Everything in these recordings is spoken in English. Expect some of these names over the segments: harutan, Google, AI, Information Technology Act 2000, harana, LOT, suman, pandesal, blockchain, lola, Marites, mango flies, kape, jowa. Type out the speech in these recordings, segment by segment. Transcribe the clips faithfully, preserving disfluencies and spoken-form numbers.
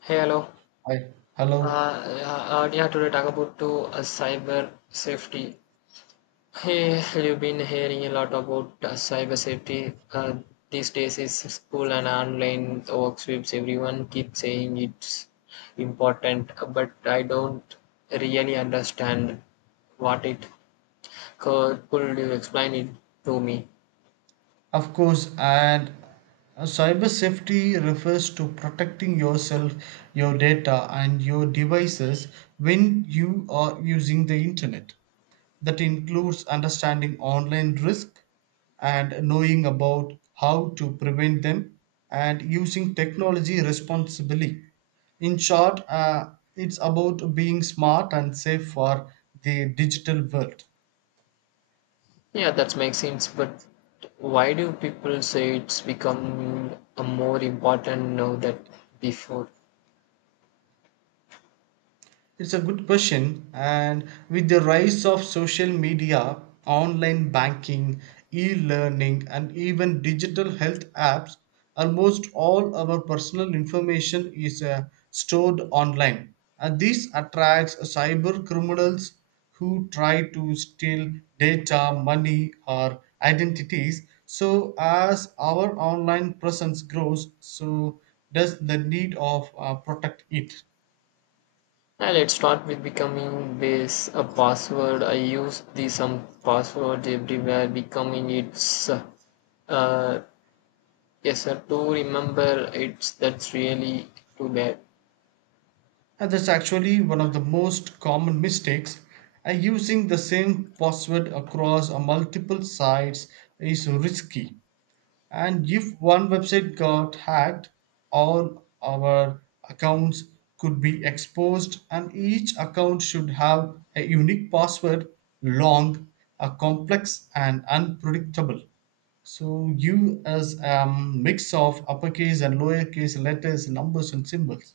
Hey, hello. Hi. Uh, Hello. Uh, uh, yeah, today talk about to uh, cyber safety. Hey, you've been hearing a lot about uh, cyber safety. Uh, these days is school and online workshops. Everyone keeps saying it's important, but I don't really understand what it. Could, could you explain it to me? Of course, and uh, cyber safety refers to protecting yourself, your data, and your devices when you are using the internet. That includes understanding online risk and knowing about how to prevent them and using technology responsibly. In short, uh, it's about being smart and safe for the digital world. Yeah, that makes sense. But why do people say it's become uh, more important now than before? It's a good question, and with the rise of social media, online banking, e learning, and even digital health apps, almost all our personal information is uh, stored online. And this attracts cyber criminals who try to steal data, money, or identities. So, as our online presence grows, so does the need of uh, protect it. Now let's start with becoming base a password. I use the some password everywhere. Becoming it's uh, yes sir to remember it's that's really too bad. And that's actually one of the most common mistakes. And using the same password across uh, multiple sites is risky. And if one website got hacked, all our accounts could be exposed, and each account should have a unique password, long, uh, complex, and unpredictable. So, you as a mix of uppercase and lowercase letters, numbers, and symbols.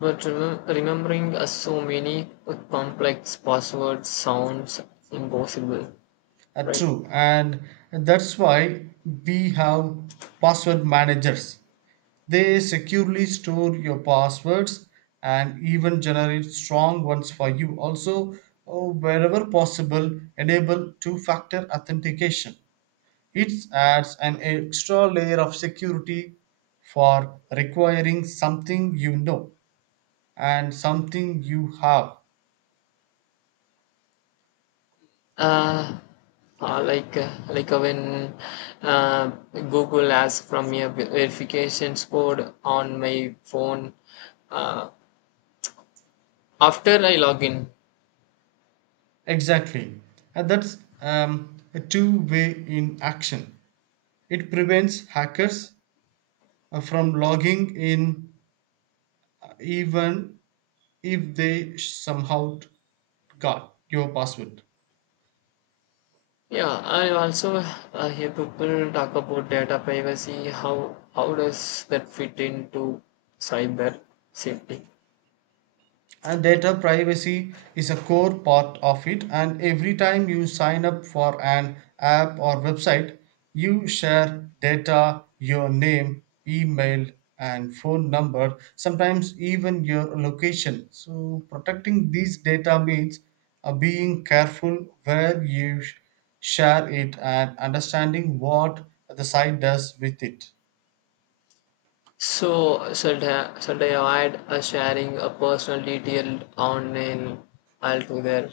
But remem- remembering uh, so many complex passwords sounds impossible, Uh, right? True, and that's why we have password managers. They securely store your passwords and even generate strong ones for you. Also, oh, wherever possible, enable two factor authentication. It adds an extra layer of security for requiring something you know and something you have. Uh, uh, like uh, like uh, when uh, Google asks from me a verification code on my phone. Uh, After I log in, Exactly. And that's um, a two way in action. It prevents hackers uh, from logging in even if they somehow got your password. yeah, I also uh, hear people talk about data privacy. How how does that fit into cyber safety? And data privacy is a core part of it, and every time you sign up for an app or website you share data, your name, email, and phone number, sometimes even your location. So protecting these data means uh, being careful where you sh- share it and understanding what the site does with it. So should I, should I avoid uh, sharing a personal detail online altogether?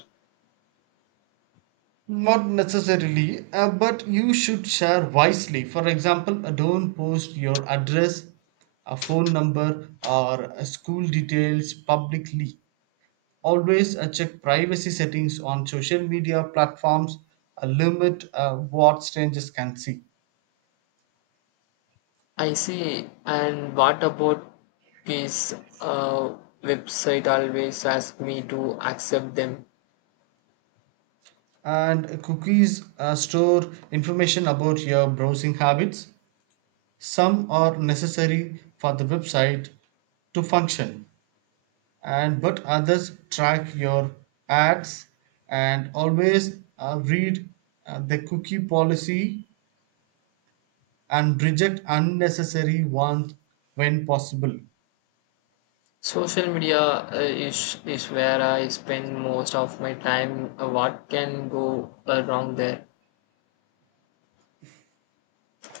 Not necessarily, uh, but you should share wisely. For example, uh, don't post your address, a phone number, or uh, school details publicly. Always uh, check privacy settings on social media platforms, uh, limit uh, what strangers can see. I see. And what about these uh, website always ask me to accept them? And cookies uh, store information about your browsing habits. Some are necessary for the website to function, and but others track your ads. And always uh, read uh, the cookie policy and reject unnecessary ones when possible. Social media uh, is is where I spend most of my time. Uh, what can go uh, wrong there?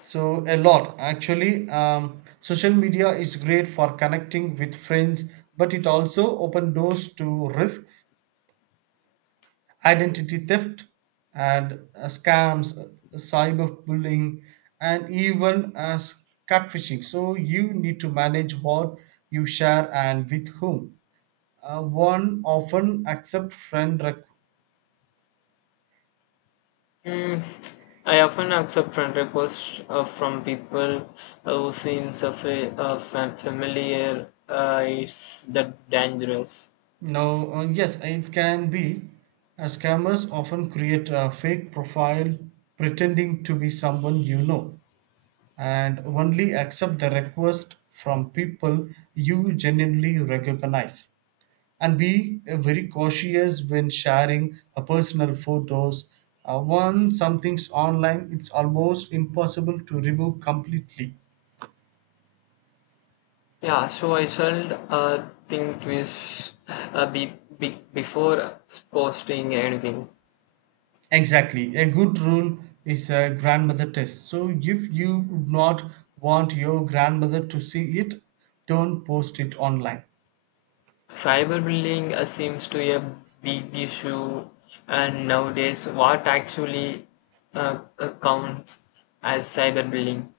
So a lot, actually. Um, social media is great for connecting with friends but it also open doors to risks: identity theft and uh, scams, uh, cyberbullying, and even as catfishing. So you need to manage what you share and with whom. Uh, one often accept friend requ- Mm, I often accept friend requests uh, from people uh, who seems uh, fa- uh, fam- familiar. Uh, is that dangerous? now uh, yes, it can be. Uh, scammers often create a fake profile pretending to be someone you know. And only accept the request from people you genuinely recognize, and be uh, very cautious when sharing a personal photos. Uh, once something's online, it's almost impossible to remove completely. Yeah, so I should uh, think twice uh, be, be, before posting anything. Exactly, a good rule is a grandmother test. So if you would not want your grandmother to see it, don't post it online. Cyberbullying uh, seems to be a big issue, and nowadays, what actually uh, uh, counts as cyberbullying?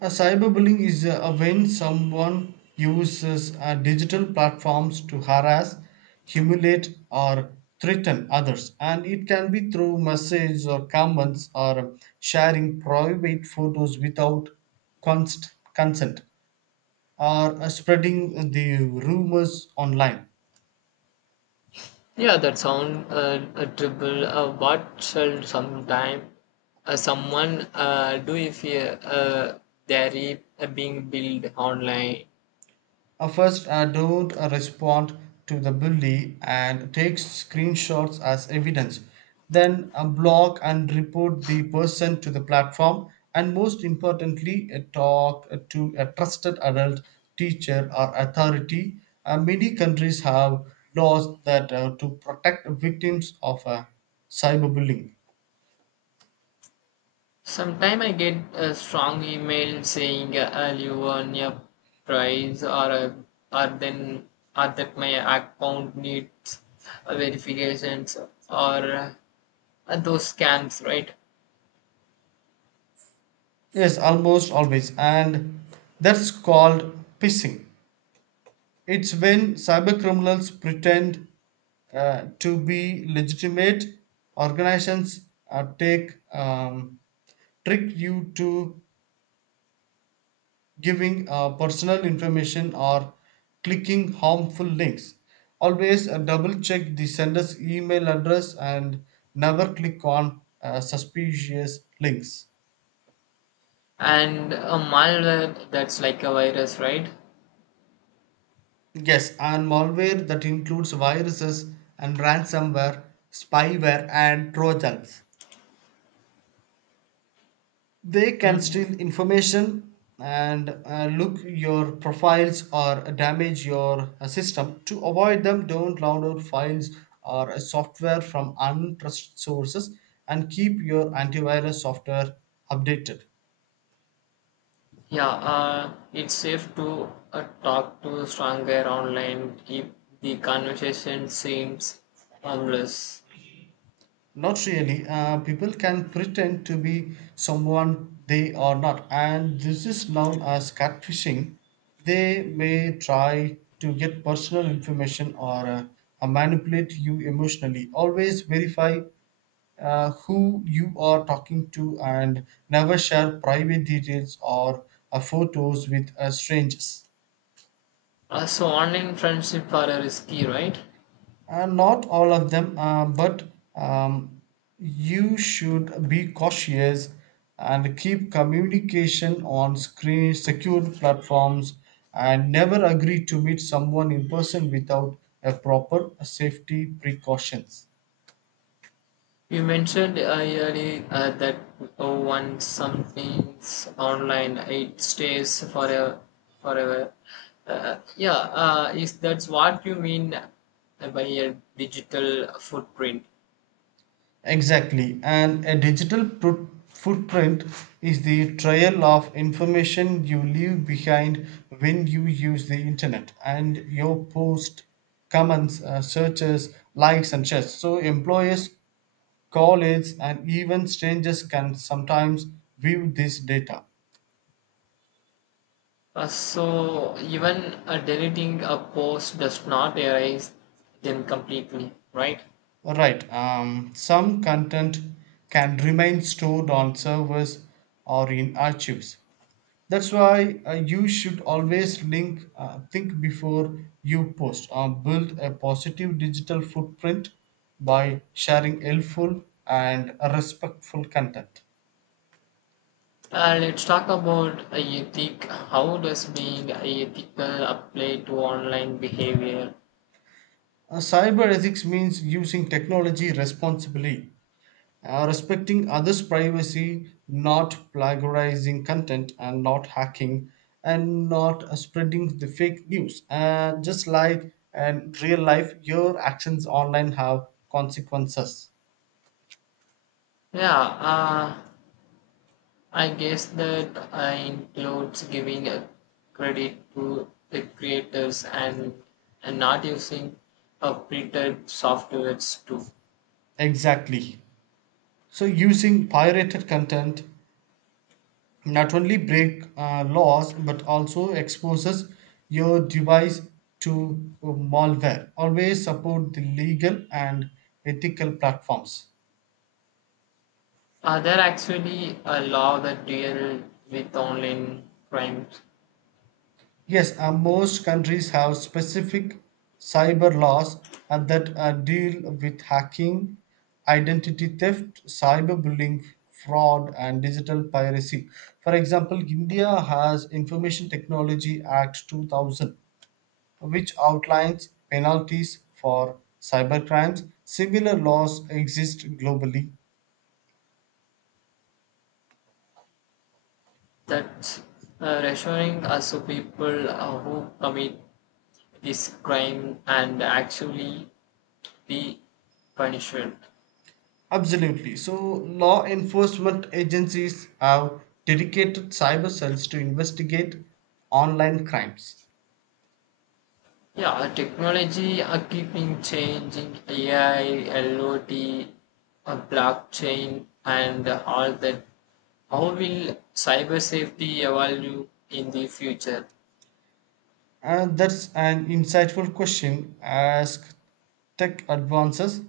A cyberbullying is uh, when someone uses uh, digital platforms to harass, humiliate, or threaten others, and it can be through messages or comments or sharing private photos without const- consent or uh, spreading the rumors online. Yeah, that sound uh, a dribble. Uh, what shall sometime uh, someone uh, do if uh, uh, they're uh, being billed online? Uh, first, uh, don't uh, respond to the bully and take screenshots as evidence. Then, uh, block and report the person to the platform. And most importantly, uh, talk uh, to a trusted adult, teacher, or authority. Uh, many countries have laws that uh, to protect victims of uh, cyberbullying. Sometime I get a strong email saying uh, "I'll you earn a prize or a, or then or that my account needs uh, verifications or uh, those scams, right? Yes, almost always, and that's called pissing. It's when cybercriminals pretend uh, to be legitimate organizations uh, take um, trick you to giving uh, personal information or clicking harmful links. Always uh, double check the sender's email address and never click on uh, suspicious links. And a malware that's like a virus, right? Yes, and malware that includes viruses and ransomware, spyware, and trojans. They can Hmm. steal information and uh, look your profiles or damage your uh, system. To avoid them, don't download files or uh, software from untrusted sources and keep your antivirus software updated. Yeah, uh, it's safe to uh, talk to stronger online if the conversation seems harmless. Not really. Uh, people can pretend to be someone they are not, and this is known as catfishing. They may try to get personal information or uh, uh, manipulate you emotionally. Always verify uh, who you are talking to and never share private details or uh, photos with uh, strangers. Uh, so online friendship are uh, risky, right? Uh, not all of them, uh, but um, you should be cautious and keep communication on screen, secure platforms, and never agree to meet someone in person without a proper safety precautions. You mentioned earlier uh, that uh, once something's online, it stays forever. Forever. Uh, yeah, uh, is that's what you mean by a digital footprint? Exactly, and a digital pro- footprint is the trail of information you leave behind when you use the internet: and your post, comments, uh, searches, likes, and shares. So, employers, colleagues, and even strangers can sometimes view this data. Uh, so even uh, deleting a post does not erase them completely, right? Right, um, some content can remain stored on servers or in archives. That's why uh, you should always link, uh, think before you post, or build a positive digital footprint by sharing helpful and respectful content. Uh, let's talk about uh, ethic. How does being ethical apply to online behavior? Uh, cyber ethics means using technology responsibly, uh, respecting others' privacy, not plagiarizing content, and not hacking, and not uh, spreading the fake news. Uh, just like in real life, your actions online have consequences. Yeah, uh, I guess that uh, includes giving a credit to the creators and, and not using a printed softwares too. Exactly. So using pirated content not only break uh, laws but also exposes your device to uh, malware. Always support the legal and ethical platforms. Are there actually a law that deal with online crimes Yes, uh, most countries have specific cyber laws uh, that uh, deal with hacking, identity theft, cyberbullying, fraud, and digital piracy. For example, India has Information Technology Act two thousand, which outlines penalties for cybercrimes. Similar laws exist globally. that's uh, reassuring us to people uh, who commit this crime and actually be punished? Absolutely. So, law enforcement agencies have dedicated cyber cells to investigate online crimes. Yeah, uh, technology are keeping changing. A I, L O T, uh, blockchain, and uh, all that. How will cyber safety evolve in the future? And that's an insightful question. As tech advances,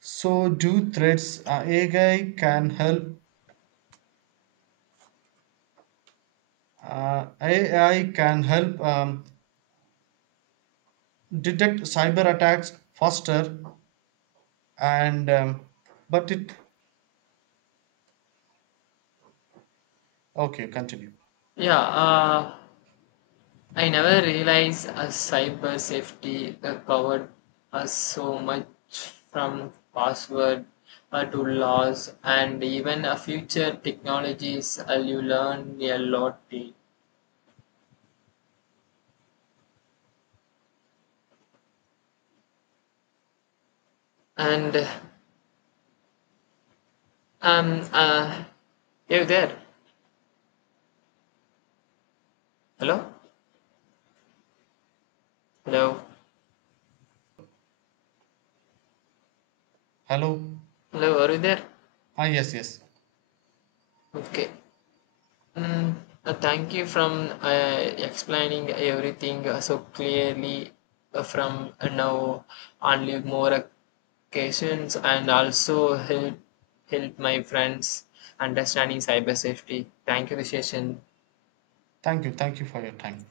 so do threats. Uh, A I can help? Uh, A I can help um, detect cyber attacks faster, and um, but it okay. Continue. Yeah, uh, I never realized uh, cyber safety uh, covered us so much from password uh, to laws and even uh, future technologies. Uh, you learn a lot, eh? And Um, uh, you there? Hello? Hello? Hello. Hello, are you there? Ah, yes, yes. Okay. Mm, uh, thank you from uh, explaining everything uh, so clearly uh, from uh, now only more occasions and also help help my friends understanding cyber safety. Thank you, Visheshan. Thank you thank you for your time.